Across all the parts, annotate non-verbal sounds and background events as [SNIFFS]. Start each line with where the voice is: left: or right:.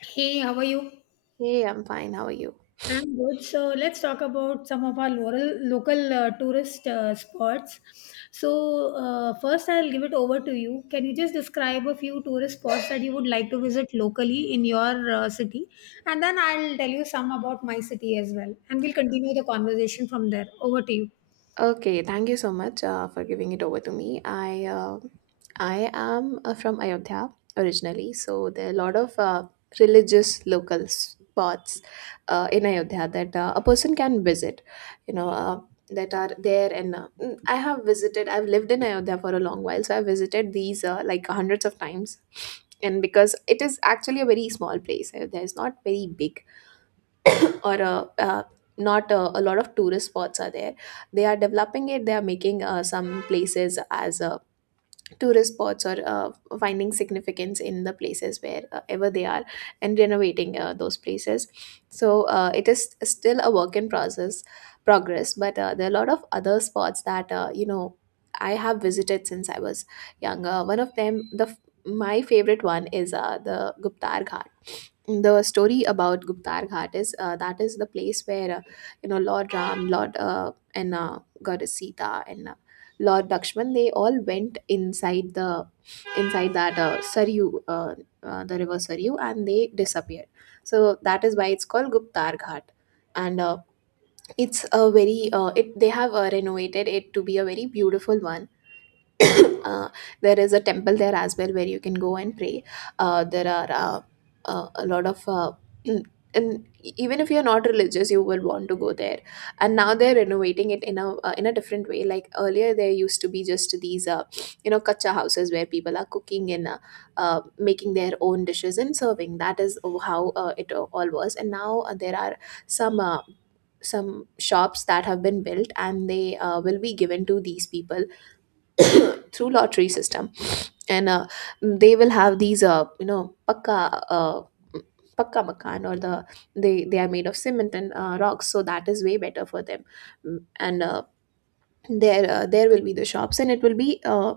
left: Hey, how are you?
right: Hey, I'm fine. How are you?
left: I'm good. So let's talk about some of our local tourist spots. So first, I'll give it over to you. Can you just describe a few tourist spots that you would like to visit locally in your city, and then I'll tell you some about my city as well, and we'll continue the conversation from there. Over to you.
right: Okay, thank you so much for giving it over to me. I am from Ayodhya originally, so there are a lot of religious local spots in Ayodhya that a person can visit. You know. Uh, that are there and I have visited I've lived in Ayodhya for a long while, so I've visited these like hundreds of times, and because it is actually a very small place. Ayodhya is not very big, or not a lot of tourist spots are there. They are developing it. They are making some places as tourist spots, or finding significance in the places where ever they are and renovating those places. So it is still a work in process progress but there are a lot of other spots that I have visited since I was younger. One of them, my favorite one, is the guptar Ghat. The story about Guptar Ghat is that is the place where Lord Ram, Lord and Goddess Sita and Lord Lakshman, they all went inside that the river Saryu, and they disappeared. So that is why it's called Guptar Ghat, and it's a very it they have renovated it to be a very beautiful one. [COUGHS] uh, there is a temple there as well where you can go and pray. There are a lot of [CLEARS THROAT] And even if you're not religious, you will want to go there. And now they're renovating it in a different way. Like earlier, there used to be just these kacha houses where people are cooking and making their own dishes and serving. That is how it all was. And now there are some uh, some shops that have been built, and they will be given to these people [COUGHS] [CLEARS THROAT] through lottery system. And they will have these pakka uh, pakka makan, or they are made of cement and rocks, so that is way better for them. Mm, and There there will be the shops, and it will be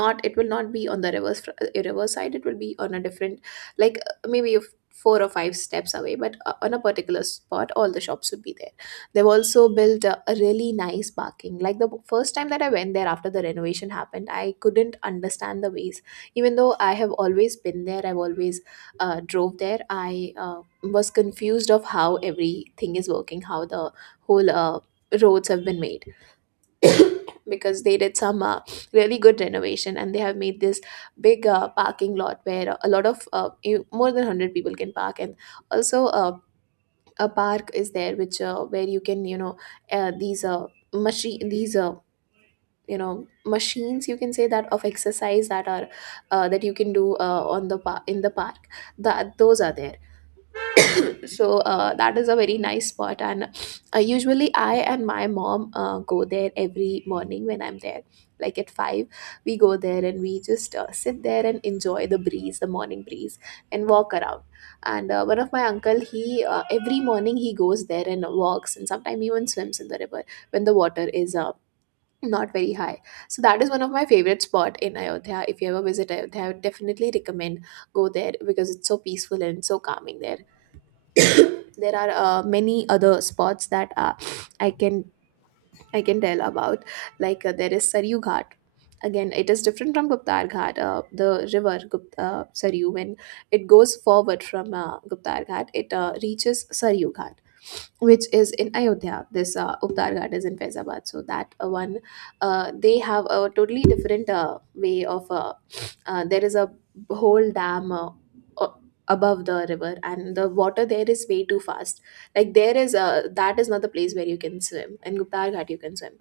right: not it will not be on the reverse side. It will be on a different, like four or five steps away, but on a particular spot all the shops would be there. They've also built a really nice parking. Like the first time that I went there after the renovation happened, I couldn't understand the ways. Even though I have always been there, I've always drove there, I was confused of how everything is working, how the whole roads have been made, because they did some really good renovation, and they have made this big parking lot where a lot of more than 100 people can park. And also a park is there, which where you can, you know, uh, these uh, machine these uh, machines you can say, that of exercise that are that you can do in the park, that those are there. So that is a very nice spot. And usually I and my mom go there every morning when I'm there, like at 5. We go there and we just sit there and enjoy the breeze, the morning breeze, and walk around. And one of my uncle, he every morning he goes there and walks, and sometimes even swims in the river when the water is not very high. So that is one of my favorite spot in Ayodhya. If you ever visit Ayodhya, I would definitely recommend, go there because it's so peaceful and so calming there. There are many other spots that i can I can tell about, like there is saryu ghat. Again, it is different from guptar ghat. Saryu, when it goes forward from guptar ghat, it reaches saryu ghat, which is in Ayodhya. This Uptar Ghat is in Faizabad. So that one, they have a totally different way of. There is a whole dam, a- above the river, and the water there is way too fast. Like there is a, that is not the place where you can swim. In Uptar Ghat, you can swim.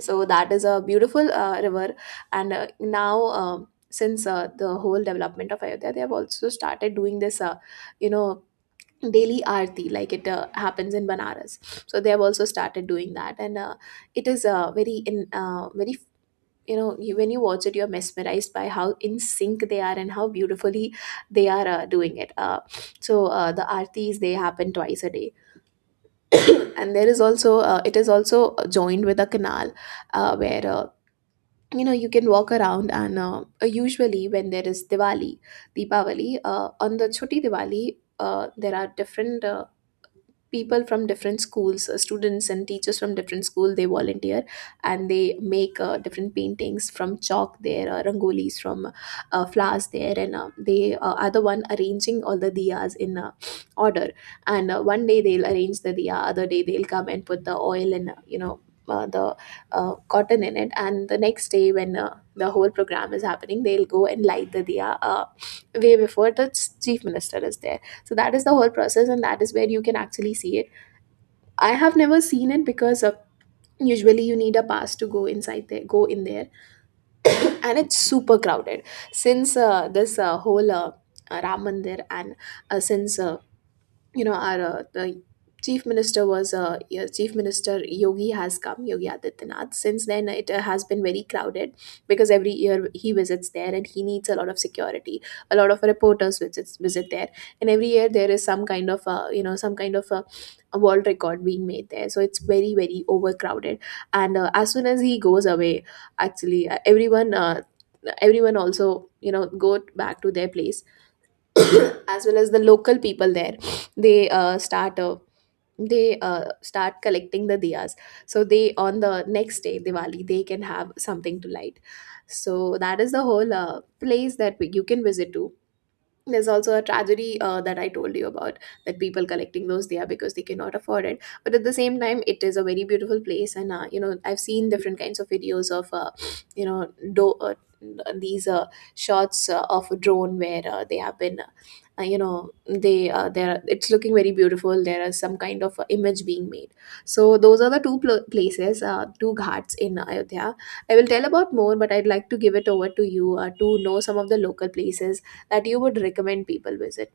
right: So that is a beautiful river. And now, um since the whole development of Ayodhya, they have also started doing this, you know, daily aarti, like it happens in Banaras. So they have also started doing that. And it is very, you know, when you watch it, you're mesmerized by how in sync they are and how beautifully they are doing it. So the aartis, they happen twice a day. [COUGHS] [CLEARS THROAT] And there is also it is also joined with a canal where you can walk around. And usually when there is Diwali, Deepavali, on the Choti Diwali, there are different people from different schools, students and teachers from different school, they volunteer, and they make different paintings from chalk there, rangolis from flowers there. And they are the one arranging all the diyas in order. And one day they'll arrange the diya, other day they'll come and put the oil, and you know the cotton in it. And the next day, when the whole program is happening, they'll go and light the diya way before the chief minister is there. So that is the whole process, and that is where you can actually see it. I have never seen it because usually you need a pass to go inside there, go in there, and it's super crowded. Since this whole Ram Mandir and since you know our the chief minister was yeah, chief minister Yogi has come, Yogi Adityanath. Since then it has been very crowded because every year he visits there and he needs a lot of security. A lot of reporters visit there. And every year there is some kind of some kind of a world record being made there, so it's very overcrowded. And as soon as he goes away, actually everyone also, you know, go back to their place, [CLEARS THROAT] as well as the local people there, they start they start collecting the diyas, so they on the next day Diwali they can have something to light. So that is the whole place that you can visit to. There's also a tragedy that I told you about, that people collecting those there because they cannot afford it. But at the same time, it is a very beautiful place. And I've seen different kinds of videos of you know do, these shots of a drone where they have been you know they there, it's looking very beautiful. There is some kind of image being made. So those are the places, two ghats in Ayodhya. I will tell about more, but I'd like to give it over to you to know some of the local places that you would recommend people visit?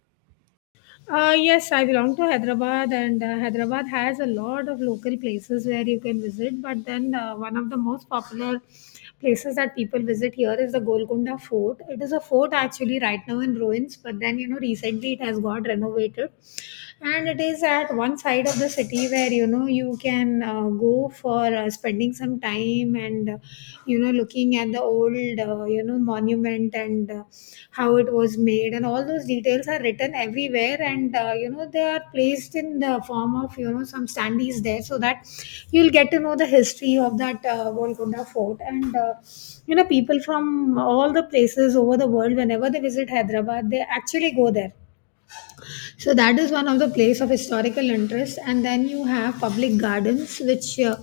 left: Yes, I belong to Hyderabad, and Hyderabad has a lot of local places where you can visit. But then, one of the most popular places that people visit here is the Golconda Fort. It is a fort actually right now in ruins, but then, you know, recently it has got renovated and it is at one side of the city where you know you can go for spending some time and you know looking at the old you know monument and how it was made, and all those details are written everywhere and you know they are placed in the form of you know some standees there so that you'll get to know the history of that Golconda Fort. And you know people from all the places over the world, whenever they visit Hyderabad, they actually go there. So that is one of the place of historical interest. And then you have public gardens, which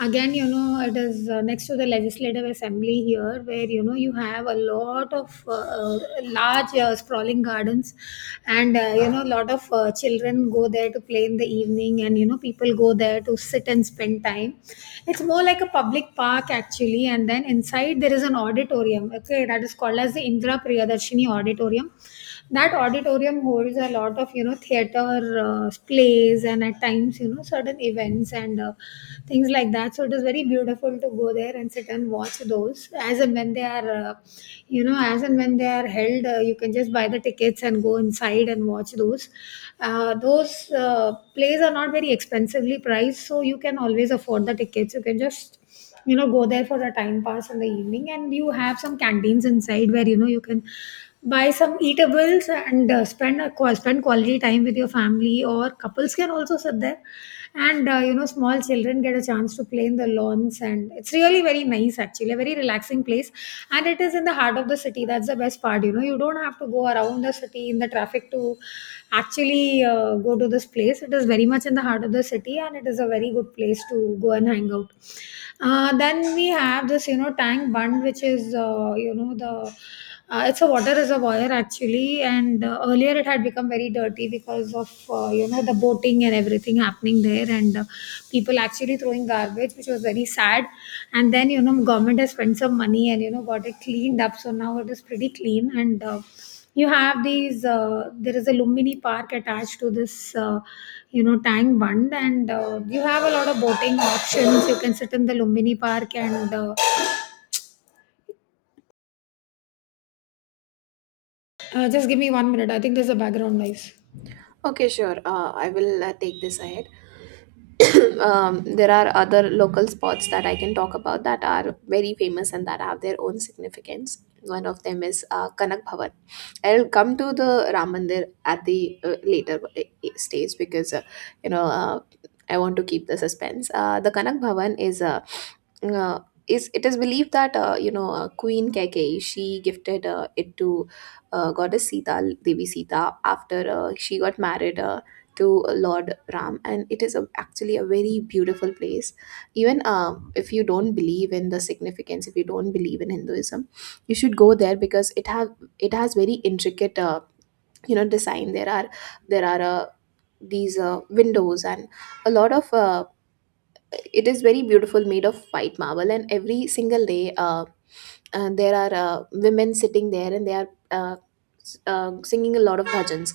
left: again, you know, it is next to the legislative assembly here, where you know you have a lot of large sprawling gardens, and you know, a lot of children go there to play in the evening, and you know, people go there to sit and spend time. It's more like a public park actually, and then inside there is an auditorium. Okay, that is called as the Indra Priyadarshini Auditorium. That auditorium holds a lot of you know theater plays, and at times you know certain events and things like that. So it is very beautiful to go there and sit and watch those as and when they are you know as and when they are held. You can just buy the tickets and go inside and watch those plays. Are not very expensively priced, so you can always afford the tickets. You can just you know go there for the time pass in the evening, and you have some canteens inside where you know you can buy some eatables and spend a, spend quality time with your family, or couples can also sit there. And you know small children get a chance to play in the lawns, and it's really very nice actually, a very relaxing place. And it is in the heart of the city, that's the best part. You know you don't have to go around the city in the traffic to actually go to this place. It is very much in the heart of the city, and it is a very good place to go and hang out. Then we have this you know Tank Bund, which is you know the it's a water reservoir actually, and earlier it had become very dirty because of you know the boating and everything happening there, and people actually throwing garbage, which was very sad. And then you know government has spent some money and you know got it cleaned up, so now it is pretty clean. And you have these there is a Lumbini Park attached to this you know Tang Bund, and you have a lot of boating options. You can sit in the Lumbini Park and just give me one minute. I think there's a background noise.
right: Okay, sure. I will take this ahead. [CLEARS THROAT] um, there are other local spots that I can talk about that are very famous and that have their own significance. One of them is Kanak Bhavan. I'll come to the Ram Mandir at the later stage because you know uh, I want to keep the suspense. The Kanak Bhavan is a uh, is it is believed that Queen Keikei, she gifted it to goddess Sita Devi Sita, after she got married to Lord Ram, and it is a, actually a very beautiful place. Even if you don't believe in the significance, if you don't believe in Hinduism, you should go there because it has very intricate design. There are these windows and a lot of it is very beautiful, made of white marble, and every single day. There are women sitting there and they are singing a lot of bhajans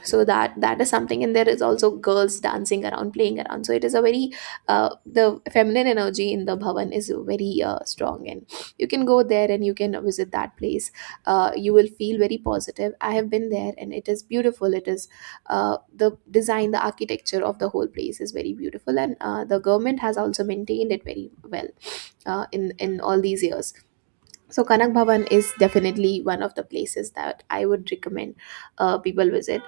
right: [COUGHS] so that is something, and there is also girls dancing around, playing around. So it is a very the feminine energy in the bhavan is very strong, and you can go there and you can visit that place. You will feel very positive. I have been there and it is beautiful. It is uh, the design, the architecture of the whole place is very beautiful, and the government has also maintained it very well in all these years. So Kanak Bhavan is definitely one of the places that I would recommend people visit.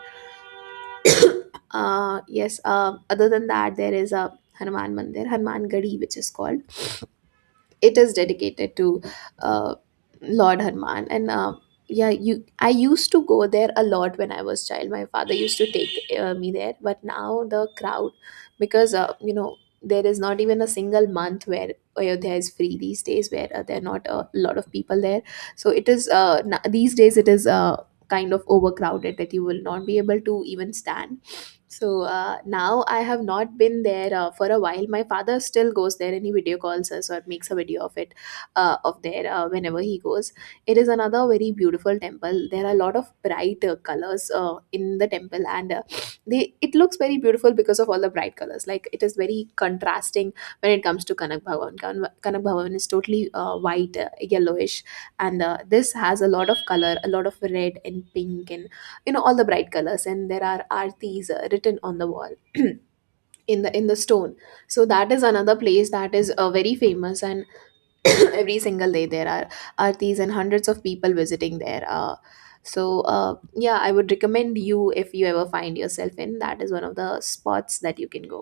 right: Yes, other than that, there is a Hanuman Mandir, Hanuman Gadi, which is called. It is dedicated to uh, Lord Hanuman. And yeah, you I used to go there a lot when I was child. My father used to take me there, but now the crowd, because you know, there is not even a single month where Ayodhya is free these days, where there are not a lot of people there. So it is these days it is kind of overcrowded that you will not be able to even stand. So now I have not been there for a while. My father still goes there and he video calls us or makes a video of it of there whenever he goes. It is another very beautiful temple. There are a lot of bright colors in the temple, and [SNIFFS] they it looks very beautiful because of all the bright colors. Like, it is very contrasting when it comes to Kanak Bhavan. Kanak Bhavan is totally white, yellowish, and this has a lot of color, a lot of red and pink and you know all the bright colors, and there are artis written on the wall [CLEARS THROAT] in the stone. So that is another place that is very famous. And [CLEARS THROAT] every single day there are artis and hundreds of people visiting there. So uh, yeah, I would recommend you, if you ever find yourself in, that is one of the spots that you can go.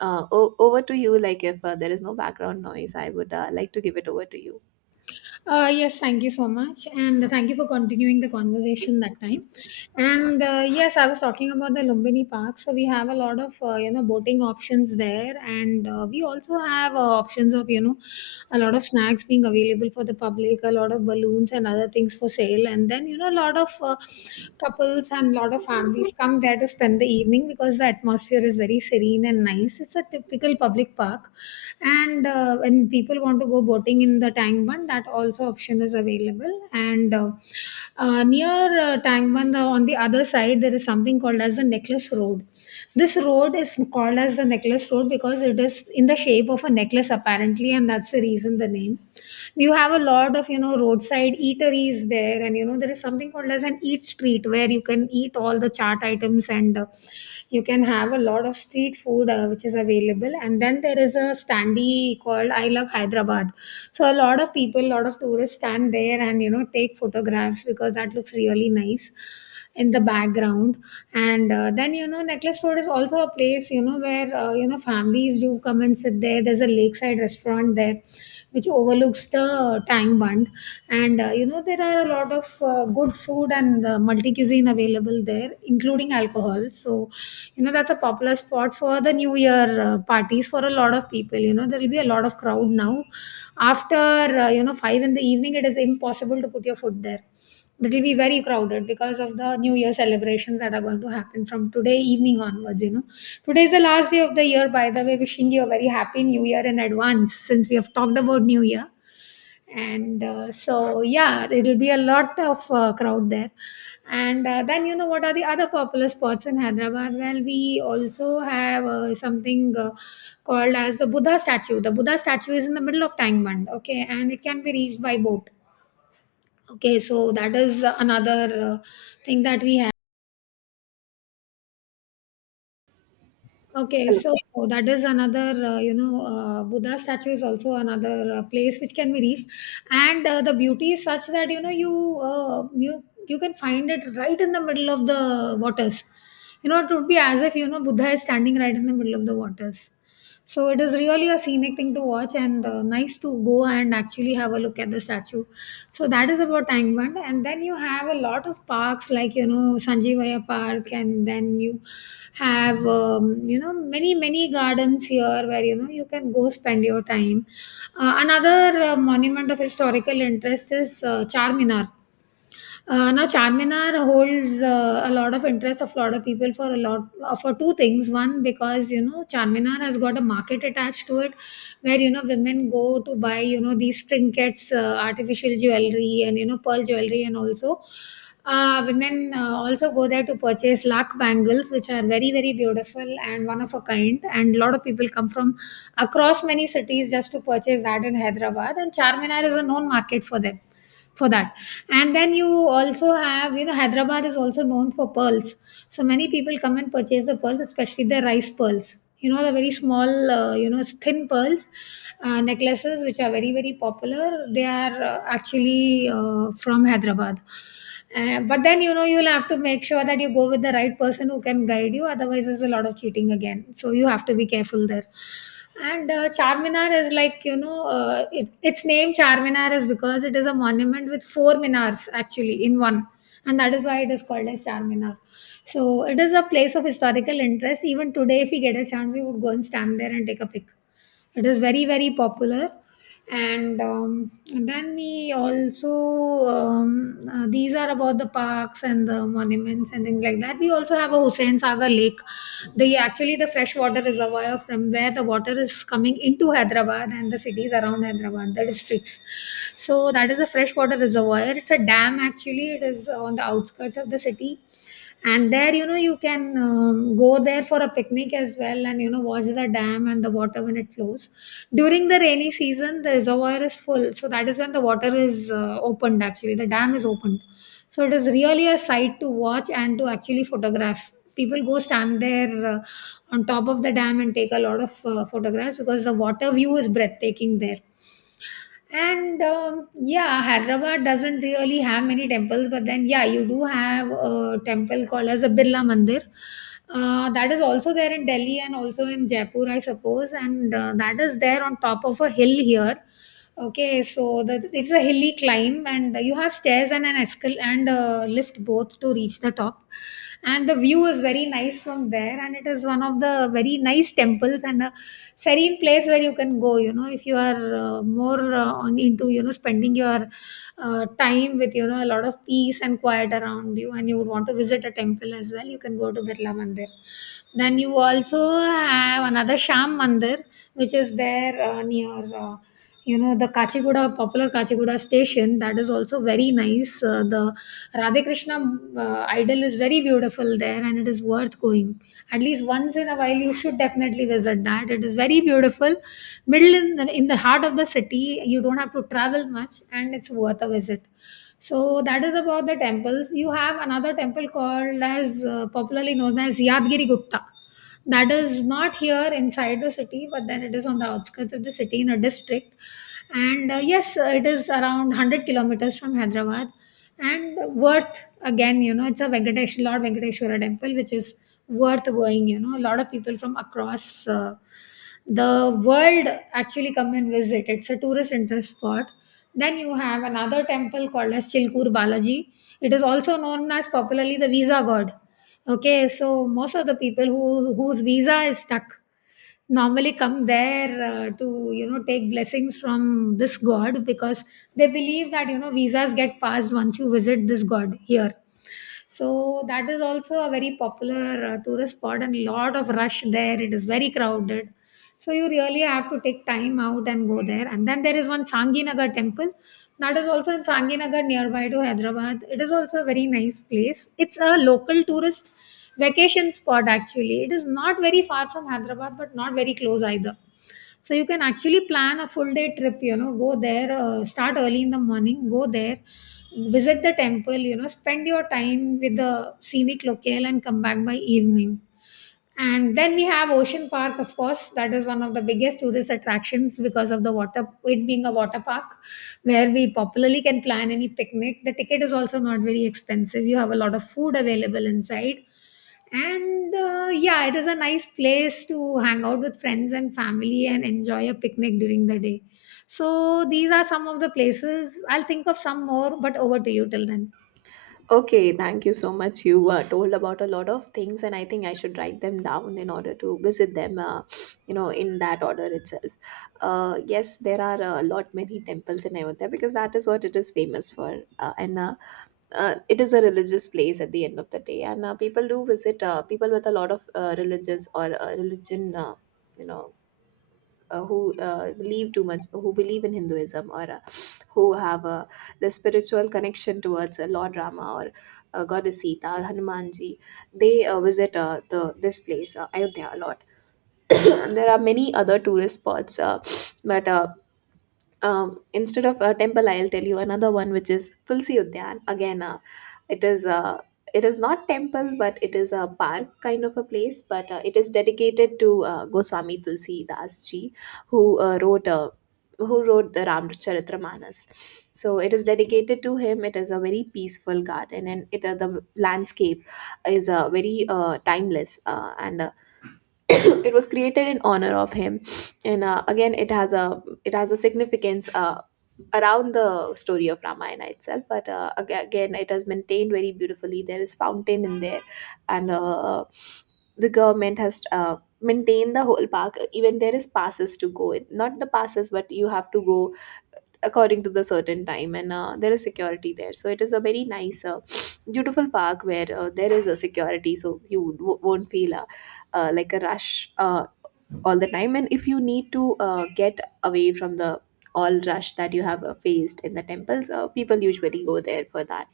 right: Over to you. Like, if there is no background noise, I would like to give it over to you.
left: Yes, thank you so much. And thank you for continuing the conversation that time. And yes, I was talking about the Lumbini Park. So we have a lot of, you know, boating options there. And we also have options of, you know, a lot of snacks being available for the public, a lot of balloons and other things for sale. And then, you know, a lot of couples and a lot of families come there to spend the evening because the atmosphere is very serene and nice. It's a typical public park. And when people want to go boating in the Tangban, that also option is available. And near Tangban, on the other side, there is something called as the Necklace Road. This road is called as the Necklace Road because it is in the shape of a necklace, apparently, and that's the reason the name. You have a lot of you know roadside eateries there, and you know there is something called as an eat street where you can eat all the chart items, and you can have a lot of street food which is available. And then there is a standee called I love Hyderabad. So a lot of people, a lot of tourists stand there and you know take photographs because that looks really nice in the background. And then you know Necklace Road is also a place you know where you know families do come and sit there. There's a lakeside restaurant there which overlooks the Tang Bund. And you know, there are a lot of good food and multi cuisine available there, including alcohol. So, you know, that's a popular spot for the New Year parties for a lot of people. You know, there will be a lot of crowd now. After, you know, five in the evening, it is impossible to put your foot there. It'll be very crowded because of the New Year celebrations that are going to happen from today evening onwards. You know, today is the last day of the year. By the way, wishing you a very happy New Year in advance, since we have talked about New Year. And so, yeah, it'll be a lot of crowd there. And then, you know, what are the other popular spots in Hyderabad? Well, we also have something called as the Buddha statue. The Buddha statue is in the middle of Tangmand, okay, and it can be reached by boat. Okay, so that is another thing that we have. Okay, so that is another, you know, Buddha statue is also another place which can be reached, and the beauty is such that you know you can find it right in the middle of the waters. You know, it would be as if you know Buddha is standing right in the middle of the waters. So it is really a scenic thing to watch, and nice to go and actually have a look at the statue. So that is about Tangband. And then you have a lot of parks like, you know, Sanjeevaya Park. And then you have, you know, many, many gardens here where, you know, you can go spend your time. Another monument of historical interest is Charminar. Now, Charminar holds a lot of interest of a lot of people for a lot for two things. One, because you know Charminar has got a market attached to it, where you know women go to buy you know these trinkets, artificial jewelry, and you know pearl jewelry, and also women also go there to purchase lakh bangles, which are very very beautiful and one of a kind. And a lot of people come from across many cities just to purchase that in Hyderabad, and Charminar is a known market for them for that. And then you also have you know Hyderabad is also known for pearls. So many people come and purchase the pearls, especially the rice pearls, you know, the very small you know thin pearls necklaces which are very very popular. They are actually from Hyderabad. But then you know you'll have to make sure that you go with the right person who can guide you, otherwise there's a lot of cheating again, so you have to be careful there. And Charminar is like, you know, its name Charminar is because it is a monument with four minars actually in one. And that is why it is called as Charminar. So it is a place of historical interest. Even today, if we get a chance, we would go and stand there and take a pic. It is very, very popular. And then we also, these are about the parks and the monuments and things like that. We also have a Hussain Sagar Lake. The freshwater reservoir from where the water is coming into Hyderabad and the cities around Hyderabad, the districts. So that is a freshwater reservoir. It's a dam actually. It is on the outskirts of the city, and there, you know, you can go there for a picnic as well, and you know, watch the dam and the water when it flows. During the rainy season, the reservoir is full, so that is when the water is opened, actually the dam is opened. So it is really a sight to watch, and to actually photograph. People go stand there on top of the dam and take a lot of photographs because the water view is breathtaking there. And yeah, Hyderabad doesn't really have many temples, but then yeah, you do have a temple called as a Birla Mandir. That is also there in Delhi and also in Jaipur, I suppose, and that is there on top of a hill here. Okay, so it's a hilly climb, and you have stairs and an escal and lift both to reach the top, and the view is very nice from there, and it is one of the very nice temples and a serene place where you can go, you know, if you are more on into, you know, spending your time with, you know, a lot of peace and quiet around you, and you would want to visit a temple as well, you can go to Birla Mandir. Then you also have another Sham Mandir, which is there near uh, you know, the Kachigoda, popular Kachigoda station. That is also very nice. Uh, the Radhe Krishna idol is very beautiful there, and it is worth going at least once in a while. You should definitely visit that, it is very beautiful, middle in in the heart of the city. You don't have to travel much and it's worth a visit. So that is about the temples. You have another temple called as popularly known as Yadgiri Gupta. That is not here inside the city, but then it is on the outskirts of the city in a district. And yes, it is around 100 kilometers from Hyderabad, and worth again, you know, it's a Venkatesh, Lord Venkateshwara temple, which is worth going. You know, a lot of people from across the world actually come and visit. It's a tourist interest spot. Then you have another temple called as Chilkur Balaji. It is also known as popularly the visa god. Okay, so most of the people who, whose visa is stuck normally come there to, you know, take blessings from this god because they believe that, you know, visas get passed once you visit this god here. So that is also a very popular tourist spot, and lot of rush there. It is very crowded. So you really have to take time out and go there. And then there is one Sanginagar temple. That is also in Sanginagar, nearby to Hyderabad. It is also a very nice place. It's a local tourist vacation spot actually. It is not very far from Hyderabad, but not very close either, so you can actually plan a full day trip. You know, go there, start early in the morning, go there, visit the temple, you know, spend your time with the scenic locale and come back by evening. And then we have Ocean Park, of course. That is one of the biggest tourist attractions because of the water, it being a water park, where we popularly can plan any picnic. The ticket is also not very expensive, you have a lot of food available inside, and yeah, it is a nice place to hang out with friends and family and enjoy a picnic during the day. So these are some of the places. I'll think of some more, but over to you till then.
right: Okay, thank you so much. You told about a lot of things, and I think I should write them down in order to visit them, you know, in that order itself. Yes, there are a lot many temples in Ayodhya because that is what it is famous for, and it is a religious place at the end of the day, and people do visit people with a lot of religious or religion, you know, who believe too much, who believe in Hinduism, or who have a the spiritual connection towards Lord Rama or Goddess Sita or Hanumanji, they visit the this place Ayodhya a lot. [COUGHS] [CLEARS THROAT] There are many other tourist spots, but instead of a temple, I'll tell you another one, which is Tulsi Udyan. Again, it is a it is not temple, but it is a park kind of a place. But it is dedicated to Goswami Tulsi Das Ji, who wrote who wrote the Ramcharitramanas. So it is dedicated to him. It is a very peaceful garden, and it the landscape is very timeless. And [COUGHS] it was created in honor of him, and again it has a significance around the story of Ramayana itself. But again, it has maintained very beautifully. There is fountain in there, and the government has maintained the whole park. Even there is passes to go in, not the passes, but you have to go according to the certain time, and there is security there. So it is a very nice beautiful park where there is a security, so won't feel like a rush all the time. And if you need to get away from the all rush that you have faced in the temples, people usually go there for that.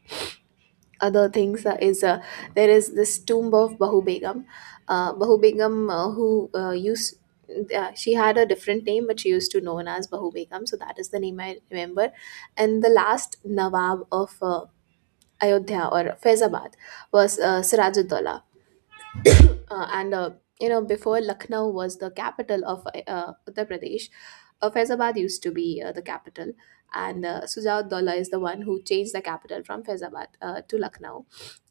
right: Other things is there is this tomb of Bahu Begum. Bahu Begum, who used she had a different name, but she used to known as Bahu Begum. So that is the name I remember. And the last Nawab of Ayodhya or Faizabad was Sirajuddaula, and you know, before Lucknow was the capital of Uttar Pradesh, Faizabad used to be the capital, and Sujauddollah is the one who changed the capital from Faizabad to Lucknow,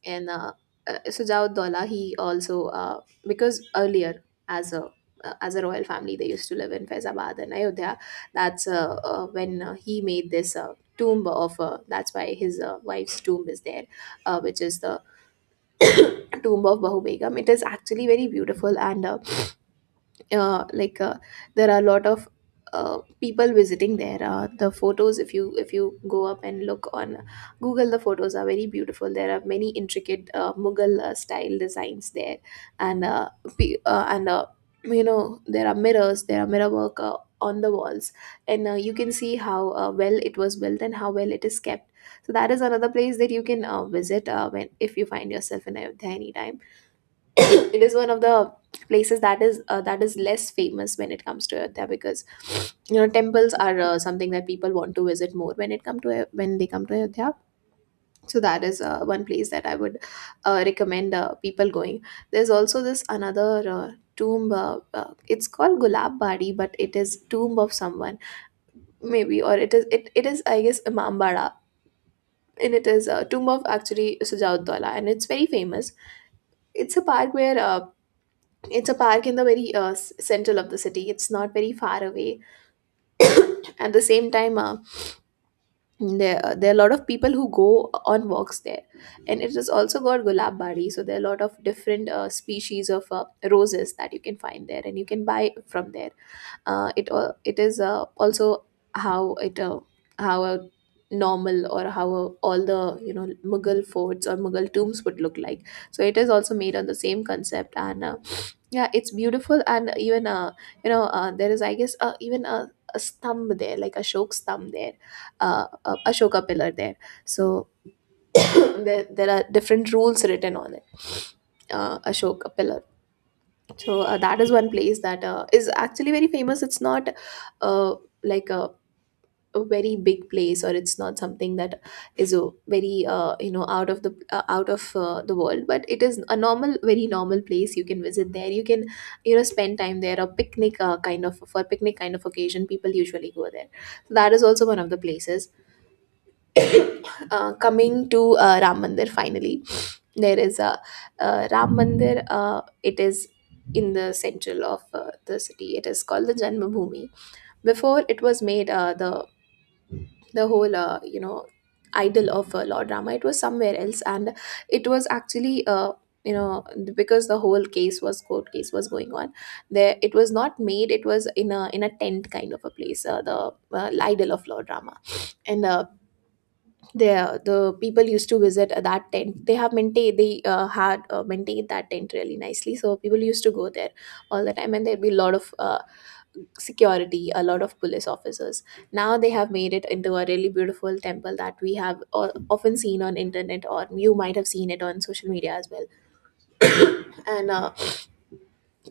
right: and Sujauddollah, he also because earlier as a royal family, they used to live in Faizabad and Ayodhya. That's when he made this. Tomb of that's why his wife's tomb is there, which is the tomb of Bahu Begum. It is actually very beautiful, and like, there are a lot of people visiting there. The photos, if you go up and look on Google, the photos are very beautiful. There are many intricate Mughal style designs there, and pe- uh, and uh, you know, there are mirrors, there are mirror work on the walls, and you can see how well it was built and how well it is kept. So that is another place that you can visit when, if you find yourself in Ayodhya anytime. [COUGHS] It is one of the places that is less famous when it comes to Ayodhya, because you know, temples are something that people want to visit more when it come to when they come to Ayodhya. So that is one place that I would recommend people going. There's also this another uh, tomb. It's called Gulab Bari, but it is tomb of someone maybe, or it is, I guess, Imam Bara, and it is a tomb of actually Sujaud Dawla, and it's very famous. It's a park where it's a park in the very central of the city. It's not very far away. [CLEARS THROAT] [COUGHS] At the same time, there are a lot of people who go on walks there, and it has also got Gulab Bari. So there are a lot of different species of roses that you can find there, and you can buy from there. It is also how it how a normal, or how a, all the you know Mughal forts or Mughal tombs would look like. So it is also made on the same concept. And yeah, it's beautiful. And even there is, I guess, even a stump there, like Ashok's thumb there, a Ashoka pillar there. So [CLEARS THROAT] there are different rules written on it, Ashoka pillar. So that is one place that is actually very famous. It's not uh, like a very big place, or it's not something that is a very you know, out of the world, but it is a normal, very normal place. You can visit there, you can you know spend time there. A picnic for picnic kind of occasion, people usually go there. So that is also one of the places. Coming to Ram Mandir finally, there is a Ram Mandir. It is in the central of the city. It is called the Janmabhoomi. Before it was made, the whole you know, idol of law drama it was somewhere else. And it was actually you know, because the whole case was court case was going on there, it was not made. It was in a tent kind of a place, the idol of law drama and there the people used to visit that tent. They have maintained, they had maintained that tent really nicely, so people used to go there all the time, and there'd be a lot of security, a lot of police officers. Now they have made it into a really beautiful temple that we have often seen on internet, or you might have seen it on social media as well. And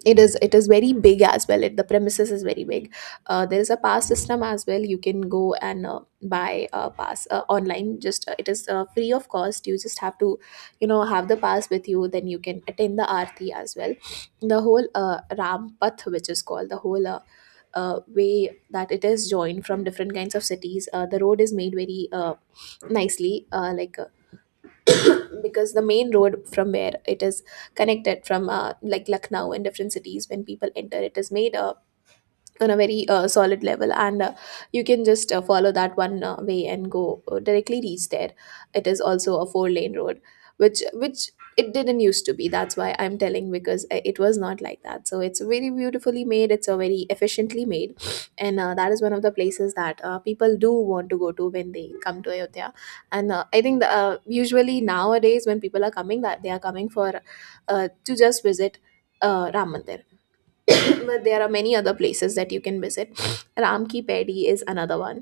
right: it is very big as well. It, the premises is very big. There is a pass system as well. You can go and buy a pass online. Just It is free of cost. You just have to have the pass with you, then you can attend the arti as well. The whole ram path, which is called the whole way that it is joined from different kinds of cities. The road is made very nicely, [CLEARS THROAT] because the main road from where it is connected from like Lucknow and different cities, when people enter, it is made on a very solid level, and you can just follow that one way and go directly reach there. It is also a four-lane road which it didn't used to be. That's why I'm telling, because it was not like that. So it's very beautifully made, it's a very efficiently made. And that is one of the places that people do want to go to when they come to ayodhya. And I think usually nowadays when people are coming, that they are coming for to just visit ram mandir. [COUGHS] [CLEARS THROAT] But there are many other places that you can visit. Ram Ki Pedi is another one.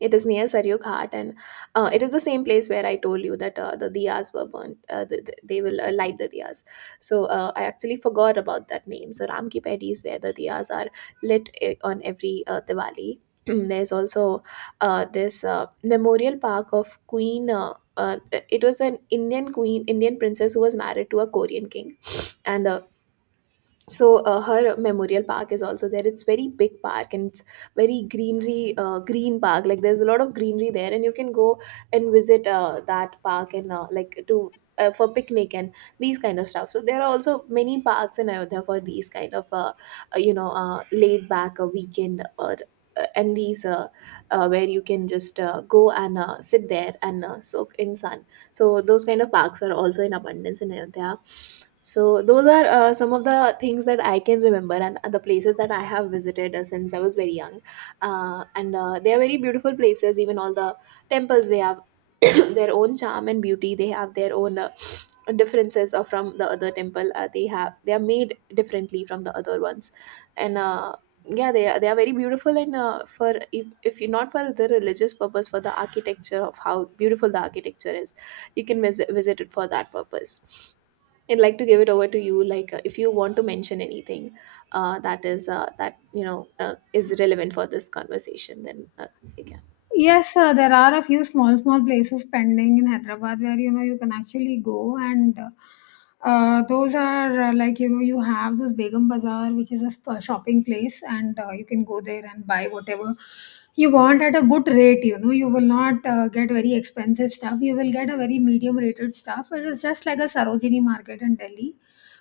right: It is near Saryu Ghat, and it is the same place where I told you that the diyas were burnt. They will light the diyas. So I actually forgot about that name. So Ram Ki Pedi is where the diyas are lit on every Diwali. [CLEARS THROAT] There's also this memorial park of Queen. It was an Indian queen, Indian princess who was married to a Korean king, and her memorial park is also there. It's very big park, and it's very greenery, green park, like there's a lot of greenery there, and you can go and visit that park, and like to for picnic and these kind of stuff. So there are also many parks in ayodhya for these kind of laid back a weekend or and these where you can just go and sit there and soak in sun. So those kind of parks are also in abundance in ayodhya. So those are some of the things that I can remember, and the places that I have visited since I was very young. And They are very beautiful places. Even all the temples, they have [COUGHS] [CLEARS THROAT] their own charm and beauty. They have their own differences from the other temple. They have, they are made differently from the other ones, and yeah, they are very beautiful. And for, if you, not for the religious purpose, for the architecture of how beautiful the architecture is, you can visit it for that purpose. I'd like to give it over to you, like if you want to mention anything that is relevant for this conversation, then you can.
left: Yes, there are a few small, small places pending in Hyderabad where, you know, you can actually go, and those are like, you know, you have this Begum Bazaar, which is a shopping place, and you can go there and buy whatever you want at a good rate. You know, you will not get very expensive stuff. You will get a very medium rated stuff. It is just like a Sarojini market in Delhi,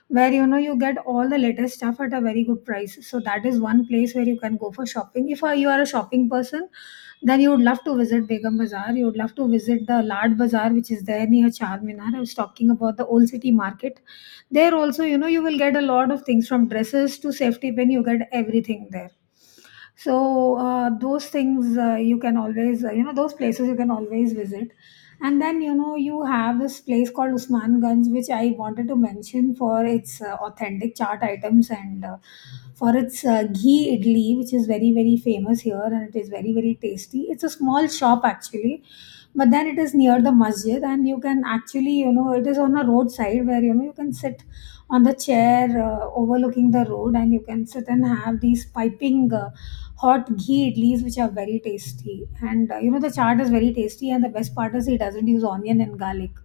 left: where, you know, you get all the latest stuff at a very good price. So that is one place where you can go for shopping. If you are a shopping person, then you would love to visit Begum Bazaar. You would love to visit the Lard Bazaar, which is there near Char Minar. I was talking about the old city market. There also, you know, you will get a lot of things from dresses to safety pin. You get everything there. So those things you can always, you know, those places you can always visit. And then, you know, you have this place called Usmanganj, which I wanted to mention for its authentic chaat items, and for its ghee idli, which is very, very famous here, and it is very, very tasty. It's a small shop actually, but then it is near the masjid, and you can actually, you know, it is on a roadside where, you know, you can sit on the chair overlooking the road, and you can sit and have these piping hot ghee idlis, which are very tasty. And you know, the chaat is very tasty, and the best part is he doesn't use onion and garlic.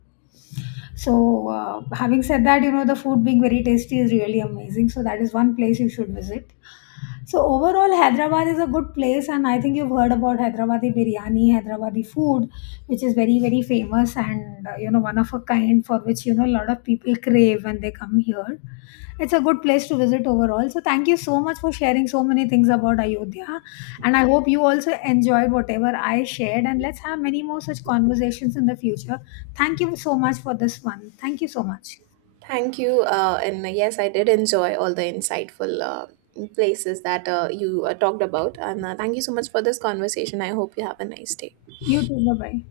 left: So, having said that, you know, the food being very tasty is really amazing. So, that is one place you should visit. So, overall, Hyderabad is a good place, and I think you've heard about Hyderabadi biryani, Hyderabadi food, which is very, very famous, and, you know, one of a kind, for which, you know, a lot of people crave when they come here. It's a good place to visit overall. So, thank you so much for sharing so many things about Ayodhya. And I hope you also enjoyed whatever I shared. And let's have many more such conversations in the future. Thank you so much for this one. Thank you so much.
right: Thank you and yes, I did enjoy all the insightful places that you talked about, and thank you so much for this conversation. I hope you have a nice day.
left: You too. Bye bye.